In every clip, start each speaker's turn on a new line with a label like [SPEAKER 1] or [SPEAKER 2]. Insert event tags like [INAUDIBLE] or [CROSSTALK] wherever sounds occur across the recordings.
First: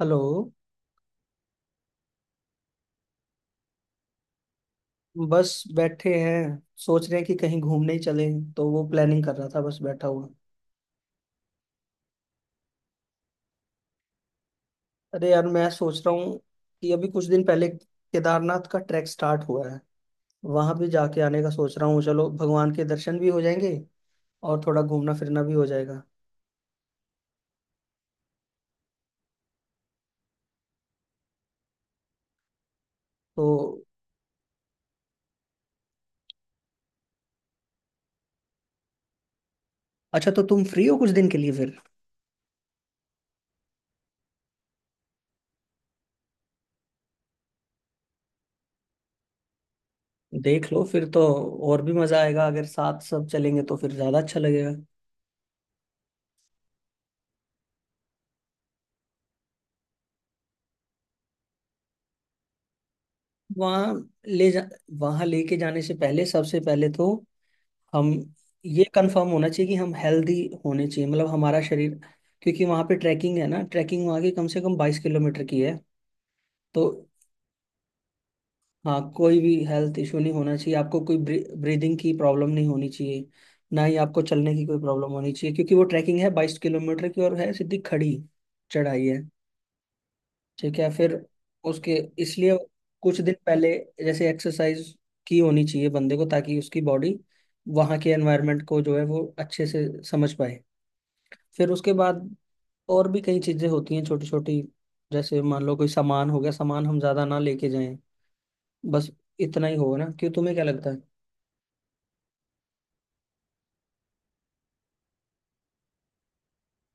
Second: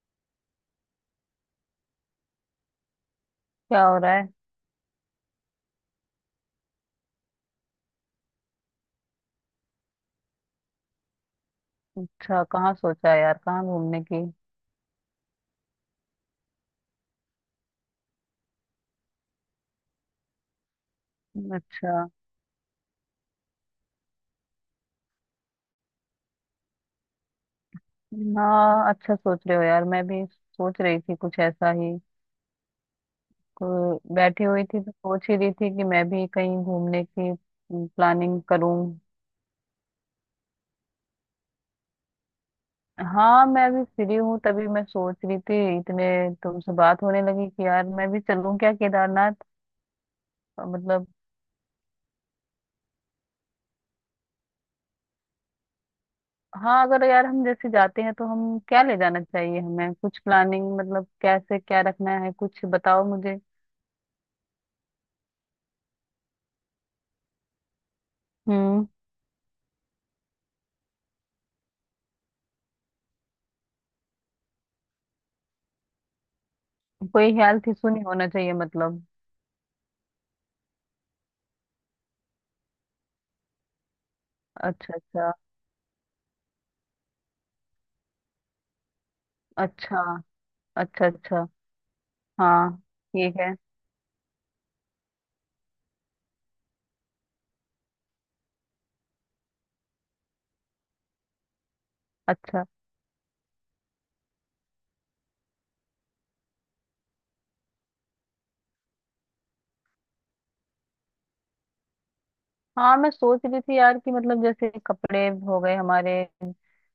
[SPEAKER 1] Hello.
[SPEAKER 2] क्या हो रहा है।
[SPEAKER 1] बस बैठे हैं। सोच रहे हैं कि कहीं घूमने ही चले, तो वो प्लानिंग कर रहा था, बस बैठा हुआ।
[SPEAKER 2] अच्छा, कहाँ सोचा है यार, कहाँ घूमने की।
[SPEAKER 1] अरे यार, मैं सोच रहा हूँ कि अभी कुछ दिन पहले केदारनाथ का ट्रैक स्टार्ट हुआ है। वहां भी जाके आने का सोच रहा
[SPEAKER 2] अच्छा।
[SPEAKER 1] हूँ, चलो भगवान के दर्शन भी हो जाएंगे और थोड़ा घूमना फिरना भी हो जाएगा।
[SPEAKER 2] हाँ, अच्छा सोच रहे हो यार, मैं भी सोच रही थी कुछ ऐसा ही।
[SPEAKER 1] तो
[SPEAKER 2] बैठी हुई थी तो सोच ही रही थी कि मैं भी कहीं घूमने की प्लानिंग करूं।
[SPEAKER 1] अच्छा, तो तुम फ्री हो कुछ दिन के लिए फिर?
[SPEAKER 2] हाँ, मैं भी फ्री हूँ, तभी मैं सोच रही थी इतने तुमसे बात होने लगी कि यार मैं भी चलूं क्या केदारनाथ।
[SPEAKER 1] देख लो
[SPEAKER 2] मतलब।
[SPEAKER 1] फिर तो। और भी मजा आएगा, अगर साथ सब चलेंगे तो फिर ज्यादा अच्छा लगेगा।
[SPEAKER 2] हाँ, अगर यार हम जैसे जाते हैं तो हम क्या ले जाना चाहिए, हमें कुछ प्लानिंग मतलब कैसे क्या रखना है, कुछ बताओ मुझे।
[SPEAKER 1] वहाँ ले जा वहाँ लेके जाने से पहले, सबसे पहले तो हम ये
[SPEAKER 2] हम्म।
[SPEAKER 1] कंफर्म होना चाहिए कि हम हेल्दी होने चाहिए, मतलब हमारा शरीर। क्योंकि वहाँ पे ट्रैकिंग है ना। ट्रैकिंग वहाँ की कम से कम 22 किलोमीटर की है। तो
[SPEAKER 2] कोई हेल्थ इशू नहीं होना चाहिए मतलब।
[SPEAKER 1] हाँ, कोई भी हेल्थ इशू नहीं होना चाहिए, आपको कोई ब्रीदिंग की प्रॉब्लम नहीं होनी चाहिए, ना ही आपको चलने की कोई
[SPEAKER 2] अच्छा,
[SPEAKER 1] प्रॉब्लम होनी
[SPEAKER 2] अच्छा।
[SPEAKER 1] चाहिए, क्योंकि वो ट्रैकिंग है 22 किलोमीटर की और है सीधी खड़ी चढ़ाई है।
[SPEAKER 2] अच्छा,
[SPEAKER 1] ठीक है
[SPEAKER 2] अच्छा।
[SPEAKER 1] फिर।
[SPEAKER 2] अच्छा।
[SPEAKER 1] उसके इसलिए
[SPEAKER 2] हाँ,
[SPEAKER 1] कुछ दिन
[SPEAKER 2] ठीक है।
[SPEAKER 1] पहले जैसे एक्सरसाइज की होनी चाहिए बंदे को, ताकि उसकी बॉडी वहाँ के एनवायरनमेंट को जो है वो अच्छे से समझ पाए। फिर उसके बाद
[SPEAKER 2] अच्छा।
[SPEAKER 1] और भी कई चीजें होती हैं छोटी छोटी। जैसे मान लो कोई सामान हो गया, सामान हम ज्यादा ना लेके जाएं। बस इतना ही होगा ना, क्यों, तुम्हें क्या लगता है?
[SPEAKER 2] हाँ, मैं सोच रही थी यार कि मतलब जैसे कपड़े हो गए हमारे,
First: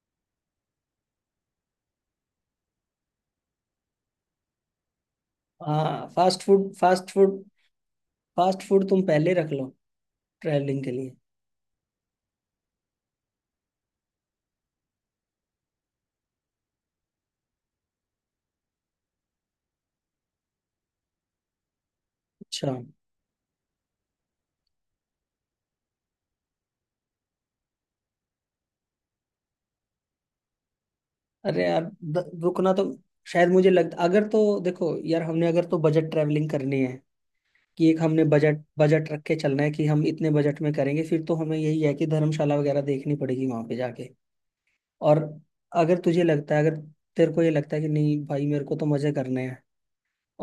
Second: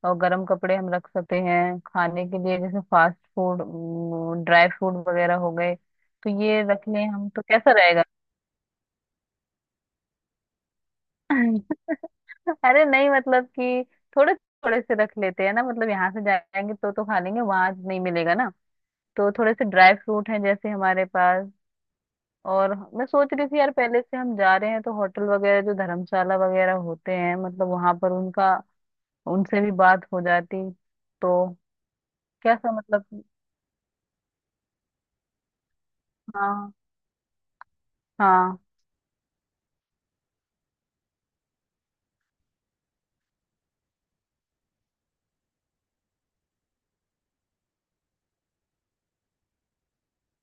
[SPEAKER 2] और गर्म कपड़े हम रख सकते हैं, खाने के लिए जैसे फास्ट फूड, ड्राई फ्रूट वगैरह हो गए,
[SPEAKER 1] हाँ, फास्ट
[SPEAKER 2] तो ये
[SPEAKER 1] फूड,
[SPEAKER 2] रख लें
[SPEAKER 1] फास्ट
[SPEAKER 2] हम
[SPEAKER 1] फूड।
[SPEAKER 2] तो कैसा रहेगा।
[SPEAKER 1] फास्ट फूड तुम पहले रख लो, ट्रैवलिंग के लिए।
[SPEAKER 2] [LAUGHS] अरे नहीं मतलब कि थोड़े थोड़े से रख लेते हैं ना, मतलब यहाँ से जाएंगे तो खा लेंगे, वहां नहीं मिलेगा ना। तो थोड़े से ड्राई फ्रूट हैं जैसे हमारे पास।
[SPEAKER 1] अच्छा।
[SPEAKER 2] और मैं सोच रही थी यार, पहले से हम जा रहे हैं तो होटल वगैरह जो धर्मशाला वगैरह होते हैं, मतलब वहां पर उनका उनसे भी बात हो जाती, तो
[SPEAKER 1] अरे यार, रुकना
[SPEAKER 2] कैसा
[SPEAKER 1] तो।
[SPEAKER 2] मतलब।
[SPEAKER 1] शायद मुझे लगता, अगर तो देखो यार, हमने अगर तो बजट ट्रैवलिंग
[SPEAKER 2] हाँ,
[SPEAKER 1] करनी है, कि एक हमने
[SPEAKER 2] हाँ।
[SPEAKER 1] बजट, बजट रख के चलना है कि हम इतने बजट में करेंगे, फिर तो हमें यही है कि धर्मशाला वगैरह देखनी पड़ेगी वहां पे जाके। और अगर तेरे को ये लगता है कि नहीं भाई, मेरे को तो मजे करने हैं,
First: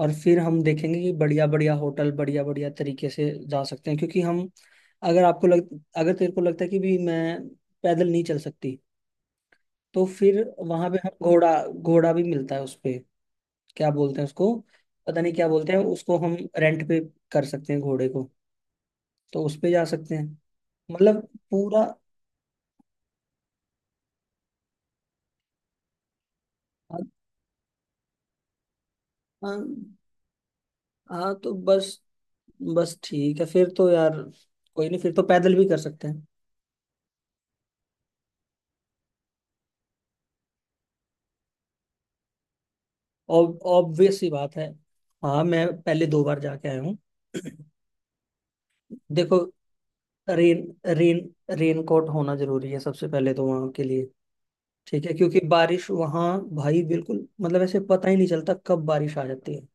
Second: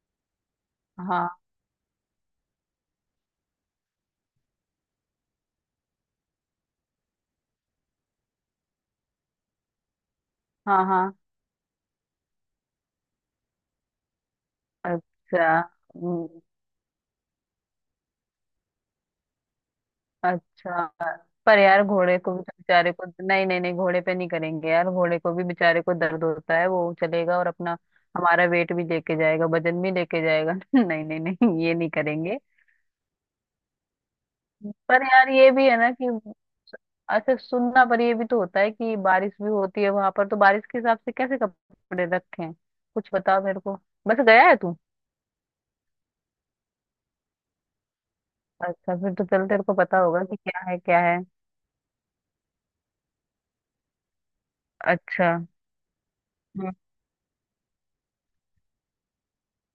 [SPEAKER 1] और फिर हम देखेंगे कि
[SPEAKER 2] हाँ,
[SPEAKER 1] बढ़िया बढ़िया होटल, बढ़िया बढ़िया तरीके से जा सकते हैं, क्योंकि हम, अगर आपको लग अगर तेरे को लगता है कि भी मैं पैदल नहीं चल सकती, तो फिर
[SPEAKER 2] हाँ।
[SPEAKER 1] वहां पे हम,
[SPEAKER 2] हाँ।
[SPEAKER 1] घोड़ा, घोड़ा भी मिलता है उस पे। क्या बोलते हैं उसको, पता नहीं क्या
[SPEAKER 2] अच्छा।
[SPEAKER 1] बोलते हैं उसको। हम
[SPEAKER 2] हम्म।
[SPEAKER 1] रेंट पे कर सकते हैं घोड़े को, तो उस पे जा सकते हैं।
[SPEAKER 2] अच्छा।
[SPEAKER 1] मतलब
[SPEAKER 2] पर यार
[SPEAKER 1] पूरा।
[SPEAKER 2] घोड़े को भी तो बेचारे को, नहीं नहीं नहीं, घोड़े पे नहीं करेंगे यार, घोड़े को भी बेचारे को दर्द होता है, वो
[SPEAKER 1] हाँ
[SPEAKER 2] चलेगा और अपना हमारा वेट भी लेके जाएगा,
[SPEAKER 1] हाँ,
[SPEAKER 2] वजन भी लेके जाएगा। [LAUGHS] नहीं नहीं
[SPEAKER 1] हाँ, तो
[SPEAKER 2] नहीं, ये नहीं
[SPEAKER 1] बस
[SPEAKER 2] करेंगे।
[SPEAKER 1] बस ठीक है फिर तो यार। कोई नहीं,
[SPEAKER 2] पर
[SPEAKER 1] फिर तो
[SPEAKER 2] यार ये
[SPEAKER 1] पैदल भी
[SPEAKER 2] भी है
[SPEAKER 1] कर
[SPEAKER 2] ना
[SPEAKER 1] सकते
[SPEAKER 2] कि
[SPEAKER 1] हैं।
[SPEAKER 2] अच्छा, सुनना, पर ये भी तो होता है कि बारिश भी होती है वहां पर, तो बारिश के हिसाब से कैसे कपड़े रखें, कुछ बताओ मेरे को।
[SPEAKER 1] ऑब्वियस
[SPEAKER 2] बस
[SPEAKER 1] सी
[SPEAKER 2] गया
[SPEAKER 1] बात
[SPEAKER 2] है
[SPEAKER 1] है।
[SPEAKER 2] तू।
[SPEAKER 1] हाँ, मैं पहले 2 बार जाके आया हूँ। [CLEARS THROAT]
[SPEAKER 2] अच्छा, फिर तो
[SPEAKER 1] देखो,
[SPEAKER 2] चल, तेरे को पता होगा कि
[SPEAKER 1] रेन
[SPEAKER 2] क्या है क्या है।
[SPEAKER 1] रेन रेन कोट होना जरूरी है सबसे पहले तो वहाँ के लिए। ठीक है,
[SPEAKER 2] अच्छा।
[SPEAKER 1] क्योंकि बारिश वहाँ,
[SPEAKER 2] हम्म।
[SPEAKER 1] भाई बिल्कुल, मतलब ऐसे पता ही नहीं चलता कब बारिश आ जाती है।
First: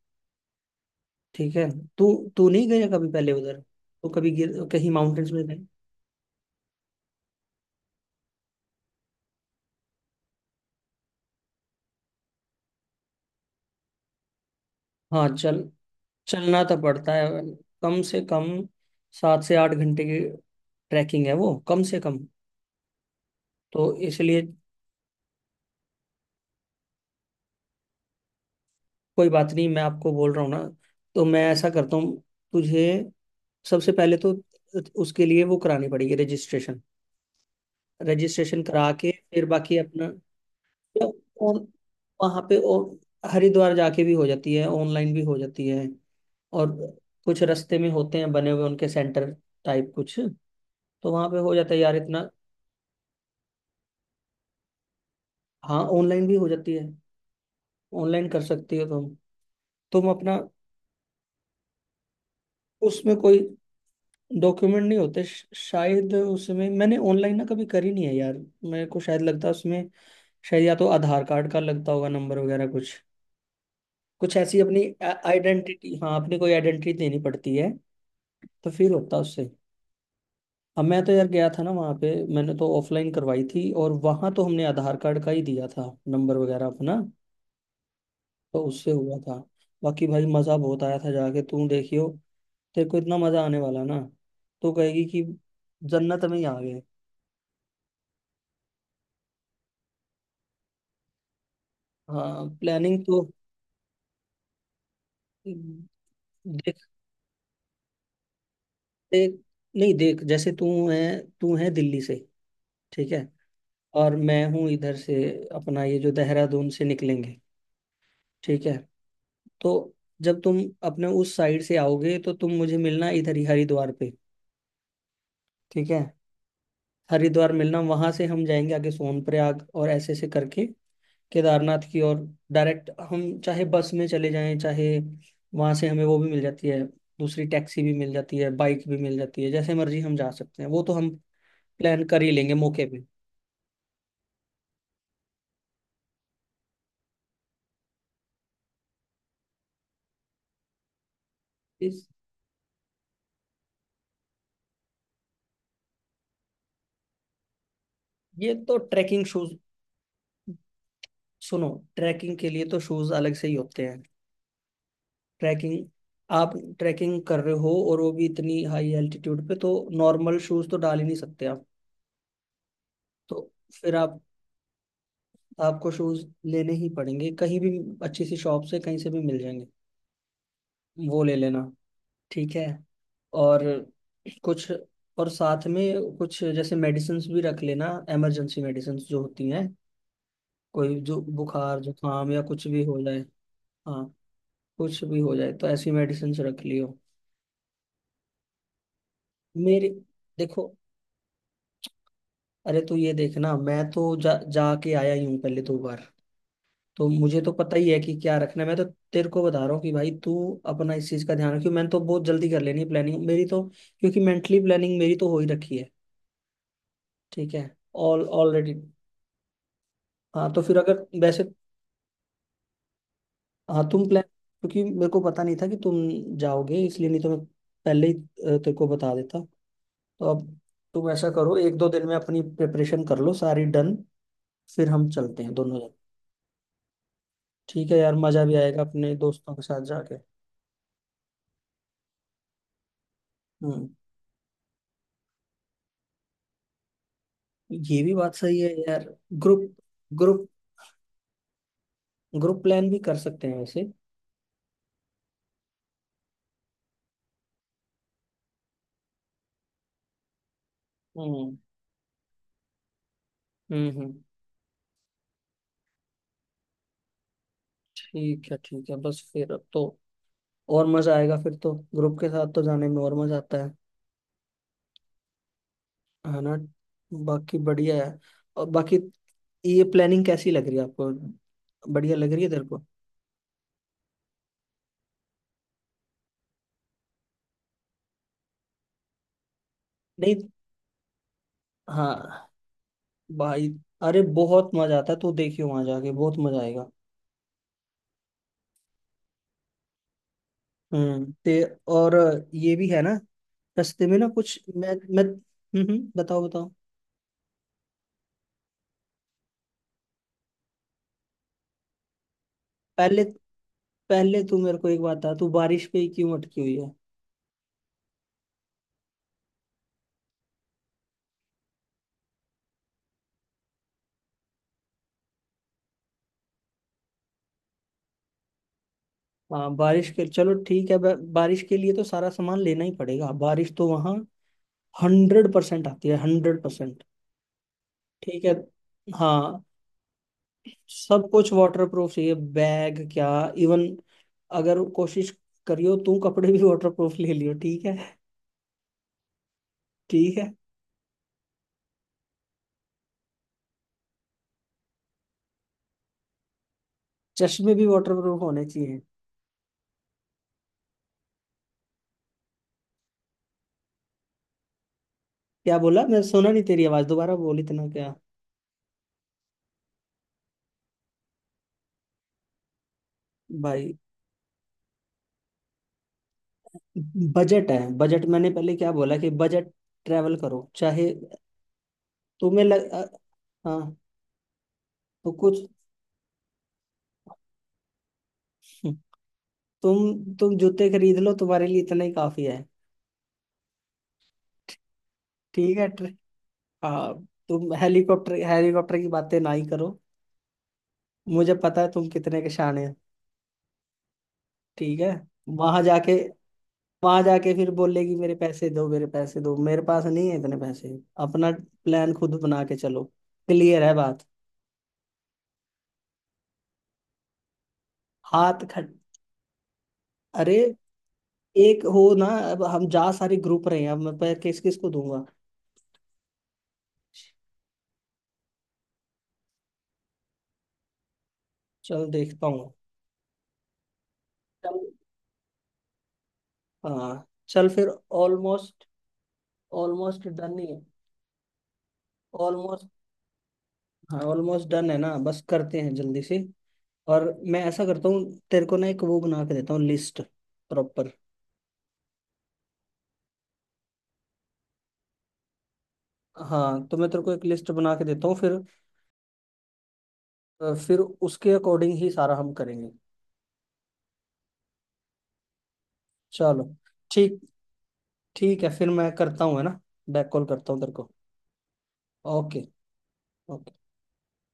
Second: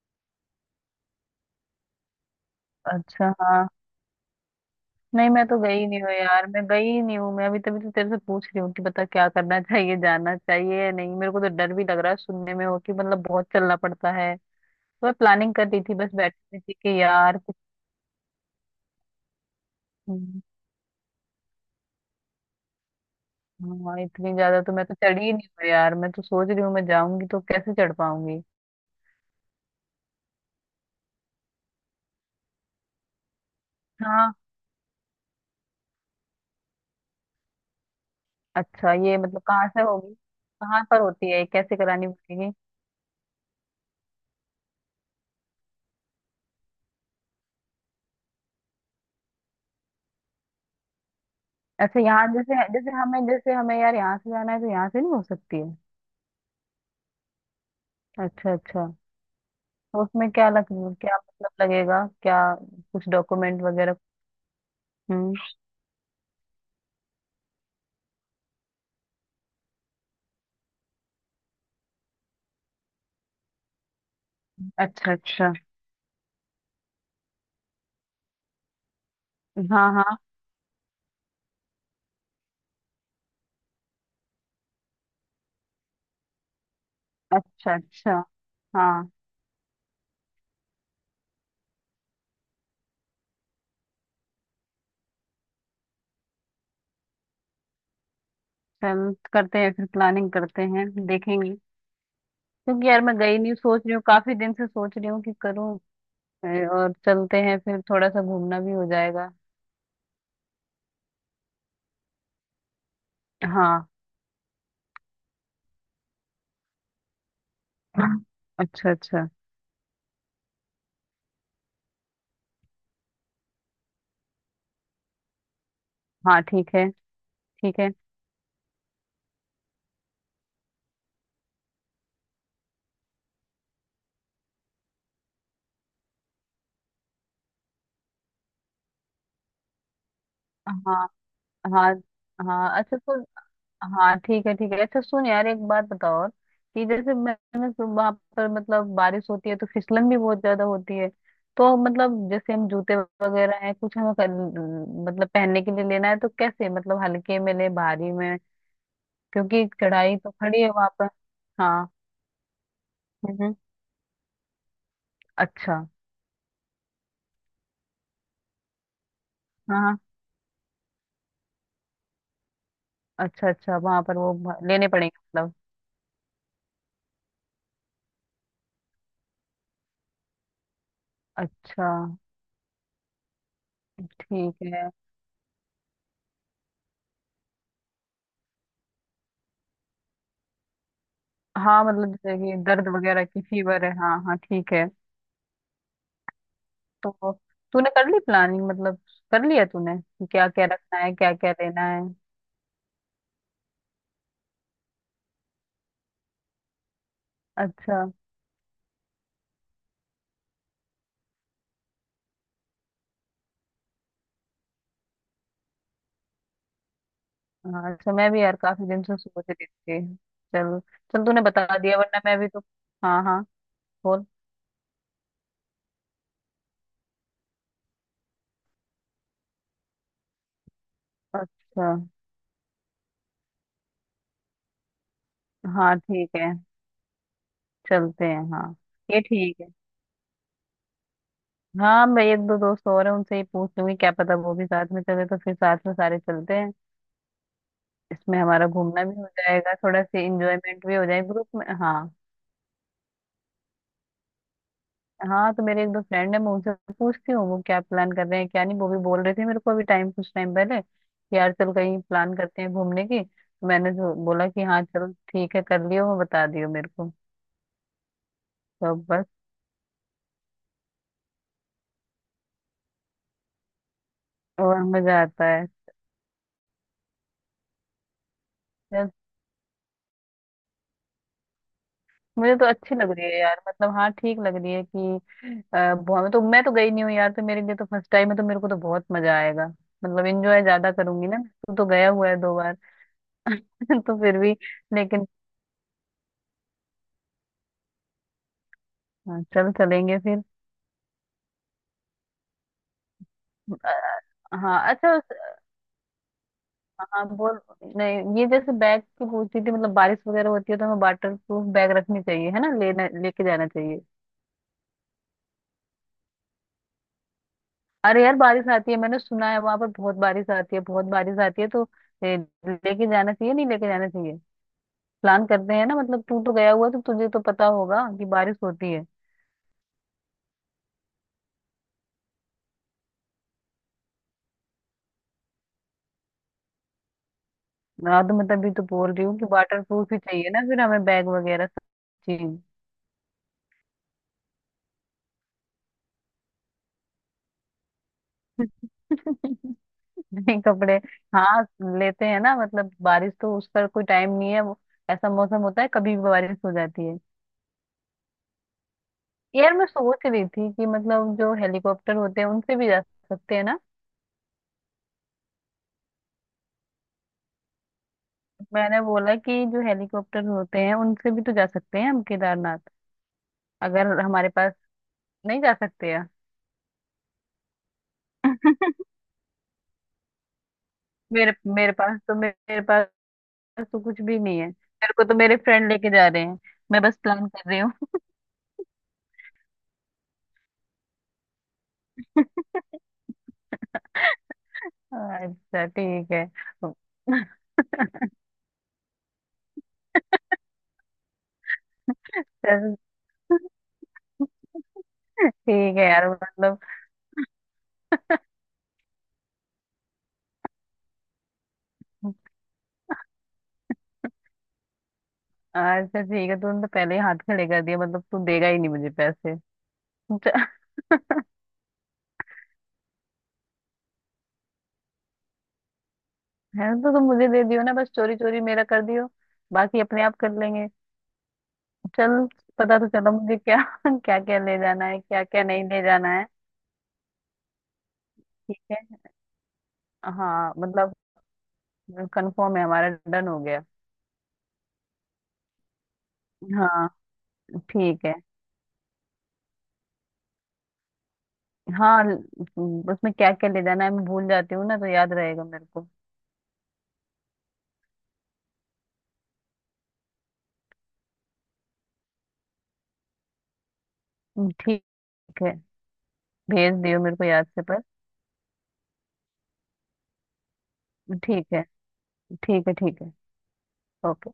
[SPEAKER 1] ठीक है। तू तू नहीं गया कभी
[SPEAKER 2] अच्छा।
[SPEAKER 1] पहले उधर?
[SPEAKER 2] हाँ।
[SPEAKER 1] तू कभी गिर कहीं
[SPEAKER 2] नहीं,
[SPEAKER 1] माउंटेन्स में
[SPEAKER 2] मैं तो
[SPEAKER 1] गए?
[SPEAKER 2] गई नहीं हूँ यार, मैं गई ही नहीं हूँ, मैं अभी तभी तो तेरे से पूछ रही हूँ कि बता क्या करना [LAUGHS] चाहिए, जाना चाहिए या नहीं, मेरे को तो डर भी लग रहा है सुनने में हो कि मतलब बहुत चलना पड़ता है। तो मैं
[SPEAKER 1] हाँ
[SPEAKER 2] प्लानिंग
[SPEAKER 1] चल,
[SPEAKER 2] कर रही थी, बस बैठी हुई
[SPEAKER 1] चलना
[SPEAKER 2] थी
[SPEAKER 1] तो
[SPEAKER 2] कि
[SPEAKER 1] पड़ता है।
[SPEAKER 2] यार
[SPEAKER 1] कम से कम 7 से 8 घंटे की
[SPEAKER 2] कुछ।
[SPEAKER 1] ट्रैकिंग है वो, कम से कम। तो
[SPEAKER 2] हाँ, इतनी
[SPEAKER 1] इसलिए
[SPEAKER 2] ज्यादा तो मैं तो चढ़ी ही नहीं हूँ यार, मैं तो सोच रही हूँ मैं जाऊंगी तो कैसे चढ़ पाऊंगी।
[SPEAKER 1] कोई बात नहीं, मैं आपको बोल रहा हूँ ना। तो मैं ऐसा करता हूँ, तुझे सबसे पहले तो
[SPEAKER 2] हाँ,
[SPEAKER 1] उसके लिए वो करानी पड़ेगी, रजिस्ट्रेशन। रजिस्ट्रेशन करा
[SPEAKER 2] अच्छा,
[SPEAKER 1] के
[SPEAKER 2] ये मतलब
[SPEAKER 1] फिर
[SPEAKER 2] कहाँ
[SPEAKER 1] बाकी
[SPEAKER 2] से
[SPEAKER 1] अपना,
[SPEAKER 2] होगी, कहाँ पर होती है,
[SPEAKER 1] और
[SPEAKER 2] कैसे करानी
[SPEAKER 1] वहाँ
[SPEAKER 2] पड़ेगी।
[SPEAKER 1] पे और हरिद्वार जाके भी हो जाती है, ऑनलाइन भी हो जाती है। और कुछ रास्ते में होते हैं बने हुए, उनके सेंटर टाइप कुछ, तो वहाँ पे हो जाता है यार
[SPEAKER 2] अच्छा, यहाँ
[SPEAKER 1] इतना।
[SPEAKER 2] जैसे जैसे हमें यार, यहाँ से जाना है तो यहाँ से नहीं हो सकती है।
[SPEAKER 1] हाँ, ऑनलाइन भी हो जाती है, ऑनलाइन कर
[SPEAKER 2] अच्छा,
[SPEAKER 1] सकती हो
[SPEAKER 2] अच्छा।
[SPEAKER 1] तुम।
[SPEAKER 2] तो
[SPEAKER 1] तुम
[SPEAKER 2] उसमें
[SPEAKER 1] अपना
[SPEAKER 2] क्या मतलब लगेगा क्या, कुछ
[SPEAKER 1] उसमें कोई
[SPEAKER 2] डॉक्यूमेंट वगैरह।
[SPEAKER 1] डॉक्यूमेंट नहीं होते,
[SPEAKER 2] हम्म।
[SPEAKER 1] शायद। उसमें मैंने ऑनलाइन ना कभी करी नहीं है यार। मेरे को शायद लगता है उसमें, शायद या तो आधार कार्ड का लगता होगा, नंबर वगैरह कुछ। कुछ ऐसी अपनी
[SPEAKER 2] अच्छा, अच्छा।
[SPEAKER 1] आइडेंटिटी, हाँ, अपनी कोई आइडेंटिटी देनी पड़ती है, तो फिर होता है उससे।
[SPEAKER 2] हाँ, हाँ।
[SPEAKER 1] अब मैं तो यार गया था ना वहाँ पे, मैंने तो ऑफलाइन करवाई थी, और वहाँ तो हमने आधार कार्ड का ही दिया था, नंबर वगैरह अपना,
[SPEAKER 2] अच्छा, अच्छा।
[SPEAKER 1] तो उससे
[SPEAKER 2] हाँ,
[SPEAKER 1] हुआ था। बाकी भाई, मज़ा बहुत आया था जाके। तू देखियो, तेरे को इतना मज़ा आने वाला ना, तू कहेगी कि जन्नत में ही आ गए।
[SPEAKER 2] चल करते हैं फिर, प्लानिंग करते हैं देखेंगे।
[SPEAKER 1] हाँ,
[SPEAKER 2] क्योंकि
[SPEAKER 1] प्लानिंग
[SPEAKER 2] यार मैं
[SPEAKER 1] तो
[SPEAKER 2] गई नहीं, सोच रही हूँ काफी दिन से, सोच रही हूँ कि करूँ।
[SPEAKER 1] देख,
[SPEAKER 2] और चलते हैं फिर, थोड़ा सा घूमना भी हो जाएगा।
[SPEAKER 1] देख, नहीं, देख, जैसे तू है दिल्ली से। ठीक है।
[SPEAKER 2] हाँ।
[SPEAKER 1] और मैं हूँ इधर से, अपना ये जो देहरादून से निकलेंगे। ठीक है।
[SPEAKER 2] अच्छा, अच्छा।
[SPEAKER 1] तो जब तुम अपने उस साइड से आओगे, तो तुम मुझे मिलना इधर ही, हरिद्वार पे। ठीक है,
[SPEAKER 2] हाँ, ठीक है,
[SPEAKER 1] हरिद्वार मिलना,
[SPEAKER 2] ठीक है।
[SPEAKER 1] वहां से हम जाएंगे आगे सोनप्रयाग और ऐसे ऐसे करके केदारनाथ की और। डायरेक्ट हम चाहे बस में चले जाएं, चाहे वहां से हमें वो भी मिल जाती है, दूसरी टैक्सी भी मिल जाती है, बाइक भी मिल जाती है, जैसे मर्जी हम जा सकते हैं, वो तो
[SPEAKER 2] हाँ,
[SPEAKER 1] हम
[SPEAKER 2] हाँ,
[SPEAKER 1] प्लान कर ही लेंगे
[SPEAKER 2] हाँ।
[SPEAKER 1] मौके
[SPEAKER 2] अच्छा।
[SPEAKER 1] पे।
[SPEAKER 2] तो हाँ, ठीक है, ठीक है। अच्छा, सुन यार, एक बात बताओ और, कि जैसे मैंने वहां पर मतलब बारिश होती है तो फिसलन भी बहुत ज्यादा होती है, तो
[SPEAKER 1] इस
[SPEAKER 2] मतलब जैसे हम जूते वगैरह हैं कुछ मतलब पहनने के लिए लेना है, तो कैसे मतलब हल्के में ले भारी में,
[SPEAKER 1] ये तो ट्रैकिंग शूज।
[SPEAKER 2] क्योंकि कढ़ाई तो खड़ी है वहां पर।
[SPEAKER 1] सुनो,
[SPEAKER 2] हाँ।
[SPEAKER 1] ट्रैकिंग के लिए तो शूज अलग से ही
[SPEAKER 2] हम्म।
[SPEAKER 1] होते हैं। ट्रैकिंग
[SPEAKER 2] अच्छा।
[SPEAKER 1] आप ट्रैकिंग कर रहे हो और वो भी इतनी हाई एल्टीट्यूड पे, तो
[SPEAKER 2] हाँ, हाँ।
[SPEAKER 1] नॉर्मल शूज तो डाल ही नहीं सकते आप।
[SPEAKER 2] अच्छा,
[SPEAKER 1] तो
[SPEAKER 2] अच्छा,
[SPEAKER 1] फिर
[SPEAKER 2] वहां पर
[SPEAKER 1] आप
[SPEAKER 2] लेने पड़ेंगे मतलब।
[SPEAKER 1] आपको शूज लेने ही पड़ेंगे, कहीं भी अच्छी सी शॉप से कहीं से भी मिल जाएंगे, वो ले लेना।
[SPEAKER 2] अच्छा,
[SPEAKER 1] ठीक है। और
[SPEAKER 2] ठीक
[SPEAKER 1] कुछ,
[SPEAKER 2] है।
[SPEAKER 1] और साथ में कुछ जैसे मेडिसिन्स भी रख लेना, इमरजेंसी मेडिसिन्स जो होती हैं, कोई जो बुखार
[SPEAKER 2] हाँ मतलब
[SPEAKER 1] जुकाम
[SPEAKER 2] जैसे
[SPEAKER 1] या
[SPEAKER 2] कि
[SPEAKER 1] कुछ भी
[SPEAKER 2] दर्द
[SPEAKER 1] हो जाए।
[SPEAKER 2] वगैरह की, फीवर है,
[SPEAKER 1] हाँ,
[SPEAKER 2] हाँ, हाँ, ठीक है।
[SPEAKER 1] कुछ भी हो जाए तो ऐसी मेडिसिन्स रख लियो।
[SPEAKER 2] तो तूने कर ली प्लानिंग मतलब, कर लिया
[SPEAKER 1] मेरे
[SPEAKER 2] तूने कि क्या क्या
[SPEAKER 1] देखो,
[SPEAKER 2] रखना है, क्या क्या लेना है।
[SPEAKER 1] अरे तू ये देखना, मैं तो जा जाके आया ही हूँ पहले 2 बार, तो मुझे तो पता ही है
[SPEAKER 2] अच्छा।
[SPEAKER 1] कि क्या रखना है। मैं तो तेरे को बता रहा हूँ कि भाई तू अपना इस चीज़ का ध्यान रखियो। मैंने तो बहुत जल्दी कर लेनी है प्लानिंग मेरी तो, क्योंकि मेंटली प्लानिंग मेरी तो हो ही रखी है। ठीक है,
[SPEAKER 2] हाँ, अच्छा,
[SPEAKER 1] ऑल
[SPEAKER 2] मैं भी यार
[SPEAKER 1] ऑलरेडी।
[SPEAKER 2] काफी दिन से सोच रही थी।
[SPEAKER 1] हाँ, तो फिर
[SPEAKER 2] चल,
[SPEAKER 1] अगर
[SPEAKER 2] चल तूने
[SPEAKER 1] वैसे,
[SPEAKER 2] बता दिया, वरना मैं भी तो। हाँ, हाँ।
[SPEAKER 1] हाँ। तुम प्लान
[SPEAKER 2] बोल।
[SPEAKER 1] क्योंकि मेरे को पता नहीं था कि तुम जाओगे, इसलिए, नहीं तो मैं पहले ही तेरे को बता देता। तो अब तुम ऐसा करो, एक
[SPEAKER 2] अच्छा,
[SPEAKER 1] दो दिन में अपनी प्रिपरेशन कर लो सारी, डन। फिर हम चलते हैं दोनों जन।
[SPEAKER 2] हाँ, ठीक है।
[SPEAKER 1] ठीक है यार,
[SPEAKER 2] चलते हैं,
[SPEAKER 1] मजा भी
[SPEAKER 2] हाँ।
[SPEAKER 1] आएगा अपने
[SPEAKER 2] ये
[SPEAKER 1] दोस्तों
[SPEAKER 2] ठीक
[SPEAKER 1] के
[SPEAKER 2] है।
[SPEAKER 1] साथ जाके।
[SPEAKER 2] हाँ, मैं एक दो दोस्त और हैं, उनसे ही पूछ
[SPEAKER 1] हम्म
[SPEAKER 2] लूंगी, क्या पता वो भी साथ में चले तो फिर साथ में सारे चलते हैं।
[SPEAKER 1] ये भी बात
[SPEAKER 2] इसमें
[SPEAKER 1] सही
[SPEAKER 2] हमारा
[SPEAKER 1] है यार।
[SPEAKER 2] घूमना भी हो
[SPEAKER 1] ग्रुप,
[SPEAKER 2] जाएगा, थोड़ा सा
[SPEAKER 1] ग्रुप,
[SPEAKER 2] इंजॉयमेंट भी हो जाएगा ग्रुप में, हाँ।
[SPEAKER 1] ग्रुप प्लान भी कर सकते हैं वैसे।
[SPEAKER 2] हाँ, तो मेरे एक दो फ्रेंड है, मैं उनसे पूछती हूँ वो क्या प्लान कर रहे हैं क्या नहीं, वो भी बोल रहे थे मेरे को अभी टाइम, कुछ टाइम पहले कि यार
[SPEAKER 1] हम्म
[SPEAKER 2] चल कहीं प्लान करते हैं घूमने की, तो
[SPEAKER 1] हम्म
[SPEAKER 2] मैंने
[SPEAKER 1] हम्म,
[SPEAKER 2] जो बोला कि हाँ चलो ठीक है, कर लियो, वो बता दियो मेरे को।
[SPEAKER 1] ठीक है, ठीक
[SPEAKER 2] तो
[SPEAKER 1] है। बस
[SPEAKER 2] बस।
[SPEAKER 1] फिर अब तो और मजा आएगा फिर तो, ग्रुप के साथ तो जाने में और मजा आता है
[SPEAKER 2] और मजा आता
[SPEAKER 1] है ना। बाकी बढ़िया है। और बाकी
[SPEAKER 2] है।
[SPEAKER 1] ये प्लानिंग कैसी लग रही है आपको? बढ़िया लग रही है
[SPEAKER 2] मुझे
[SPEAKER 1] तेरे
[SPEAKER 2] तो
[SPEAKER 1] को?
[SPEAKER 2] अच्छी लग रही है यार, मतलब हाँ ठीक लग रही है कि बहुत, मैं तो गई नहीं हूँ यार, तो मेरे लिए तो फर्स्ट टाइम है तो मेरे को तो बहुत मजा आएगा, मतलब
[SPEAKER 1] नहीं,
[SPEAKER 2] एंजॉय ज्यादा करूंगी ना। तू तो गया हुआ है
[SPEAKER 1] हाँ
[SPEAKER 2] दो बार।
[SPEAKER 1] भाई,
[SPEAKER 2] [LAUGHS] तो
[SPEAKER 1] अरे
[SPEAKER 2] फिर भी।
[SPEAKER 1] बहुत मजा आता है,
[SPEAKER 2] लेकिन।
[SPEAKER 1] तो देखियो वहां जाके बहुत मजा आएगा।
[SPEAKER 2] हाँ, चल चलेंगे फिर।
[SPEAKER 1] हम्म, ते और ये भी है ना, रास्ते में ना कुछ,
[SPEAKER 2] हाँ,
[SPEAKER 1] मैं
[SPEAKER 2] अच्छा,
[SPEAKER 1] मैं हम्म, बताओ बताओ।
[SPEAKER 2] हाँ बोल। नहीं, ये जैसे बैग की पूछ रही थी, मतलब बारिश वगैरह होती है तो हमें वाटर प्रूफ बैग रखनी चाहिए, है ना, लेना
[SPEAKER 1] पहले,
[SPEAKER 2] लेके जाना चाहिए।
[SPEAKER 1] पहले तू मेरे को एक बात बता, तू बारिश पे ही क्यों अटकी हुई है?
[SPEAKER 2] अरे यार बारिश आती है, मैंने सुना है वहां पर बहुत बारिश आती है, बहुत बारिश आती है तो ए, लेके जाना चाहिए नहीं लेके जाना चाहिए, प्लान करते हैं ना, मतलब तू तो गया हुआ है, तो तुझे तो पता होगा कि बारिश होती है।
[SPEAKER 1] हाँ, बारिश के चलो ठीक है, बारिश के लिए तो सारा सामान लेना ही पड़ेगा, बारिश तो वहाँ 100% आती है, 100%।
[SPEAKER 2] मैं तो
[SPEAKER 1] ठीक है,
[SPEAKER 2] मतलब भी तो बोल रही हूँ कि
[SPEAKER 1] हाँ,
[SPEAKER 2] वाटर प्रूफ ही चाहिए ना फिर हमें बैग
[SPEAKER 1] सब कुछ
[SPEAKER 2] वगैरह सब
[SPEAKER 1] वाटर प्रूफ चाहिए,
[SPEAKER 2] चीज।
[SPEAKER 1] बैग क्या, इवन, अगर कोशिश करियो तू, कपड़े भी वाटर प्रूफ ले लियो ठीक है।
[SPEAKER 2] [LAUGHS]
[SPEAKER 1] ठीक है।
[SPEAKER 2] नहीं, कपड़े। हाँ, लेते हैं ना, मतलब बारिश तो उसका कोई टाइम नहीं है, वो ऐसा मौसम होता है, कभी भी बारिश हो जाती है।
[SPEAKER 1] चश्मे भी वाटर प्रूफ होने चाहिए।
[SPEAKER 2] यार मैं सोच रही थी कि मतलब जो हेलीकॉप्टर होते हैं उनसे भी जा सकते हैं ना।
[SPEAKER 1] क्या बोला? मैं सुना नहीं, तेरी आवाज दोबारा बोल, इतना क्या?
[SPEAKER 2] मैंने बोला कि जो हेलीकॉप्टर होते हैं उनसे भी तो जा सकते हैं हम केदारनाथ,
[SPEAKER 1] भाई,
[SPEAKER 2] अगर हमारे पास। नहीं, जा सकते हैं।
[SPEAKER 1] बजट है बजट, मैंने पहले क्या
[SPEAKER 2] [LAUGHS]
[SPEAKER 1] बोला, कि बजट ट्रैवल करो चाहे,
[SPEAKER 2] मेरे मेरे पास तो,
[SPEAKER 1] तुम्हें
[SPEAKER 2] मेरे
[SPEAKER 1] लग अ-
[SPEAKER 2] पास
[SPEAKER 1] हाँ,
[SPEAKER 2] तो कुछ भी नहीं है, मेरे को
[SPEAKER 1] तो
[SPEAKER 2] तो मेरे
[SPEAKER 1] कुछ
[SPEAKER 2] फ्रेंड लेके जा रहे हैं, मैं बस प्लान कर रही हूँ।
[SPEAKER 1] तुम जूते खरीद लो, तुम्हारे लिए इतना ही काफी है।
[SPEAKER 2] [LAUGHS]
[SPEAKER 1] ठीक
[SPEAKER 2] अच्छा,
[SPEAKER 1] है।
[SPEAKER 2] ठीक है।
[SPEAKER 1] हाँ, तुम हेलीकॉप्टर, हेलीकॉप्टर की बातें ना ही करो, मुझे पता है तुम कितने के शान है।
[SPEAKER 2] चल,
[SPEAKER 1] ठीक है, वहां
[SPEAKER 2] ठीक है
[SPEAKER 1] जाके,
[SPEAKER 2] यार मतलब।
[SPEAKER 1] वहां जाके फिर बोलेगी: मेरे पैसे दो, मेरे पैसे दो, मेरे पास नहीं है इतने पैसे। अपना प्लान खुद बना के चलो। क्लियर है बात?
[SPEAKER 2] हाँ, अच्छा, ठीक है, तूने तो पहले ही हाथ खड़े कर दिया, मतलब तू
[SPEAKER 1] हाथ
[SPEAKER 2] देगा ही
[SPEAKER 1] खट
[SPEAKER 2] नहीं मुझे पैसे।
[SPEAKER 1] अरे,
[SPEAKER 2] अच्छा,
[SPEAKER 1] एक हो ना, अब हम जा, सारे ग्रुप रहे हैं, अब मैं पैर किस किस को दूंगा?
[SPEAKER 2] है तो तुम मुझे दे दियो ना, बस चोरी चोरी मेरा कर दियो, बाकी अपने आप कर लेंगे।
[SPEAKER 1] चल
[SPEAKER 2] चल।
[SPEAKER 1] देखता हूँ।
[SPEAKER 2] पता तो चला मुझे क्या [LAUGHS] क्या क्या ले
[SPEAKER 1] चल,
[SPEAKER 2] जाना है, क्या क्या नहीं ले जाना है।
[SPEAKER 1] हाँ चल फिर।
[SPEAKER 2] ठीक
[SPEAKER 1] ऑलमोस्ट,
[SPEAKER 2] है।
[SPEAKER 1] ऑलमोस्ट डन ही
[SPEAKER 2] हाँ,
[SPEAKER 1] है।
[SPEAKER 2] मतलब कंफर्म है,
[SPEAKER 1] ऑलमोस्ट,
[SPEAKER 2] हमारा डन हो गया।
[SPEAKER 1] हाँ, ऑलमोस्ट डन है ना, बस करते हैं जल्दी से।
[SPEAKER 2] हाँ।
[SPEAKER 1] और मैं ऐसा करता हूँ,
[SPEAKER 2] ठीक है।
[SPEAKER 1] तेरे को ना एक वो बना के देता हूँ, लिस्ट प्रॉपर।
[SPEAKER 2] हाँ, उसमें क्या क्या ले जाना है मैं भूल जाती हूँ ना, तो याद रहेगा मेरे को।
[SPEAKER 1] हाँ, तो मैं तेरे को एक लिस्ट बना के देता हूँ फिर, फिर उसके अकॉर्डिंग ही सारा हम करेंगे।
[SPEAKER 2] ठीक है।
[SPEAKER 1] चलो,
[SPEAKER 2] भेज दियो मेरे
[SPEAKER 1] ठीक
[SPEAKER 2] को याद से पर।
[SPEAKER 1] ठीक है फिर, मैं करता हूँ है ना, बैक कॉल करता हूँ तेरे को।
[SPEAKER 2] ठीक है,
[SPEAKER 1] ओके।
[SPEAKER 2] ठीक है। ठीक है। ओके।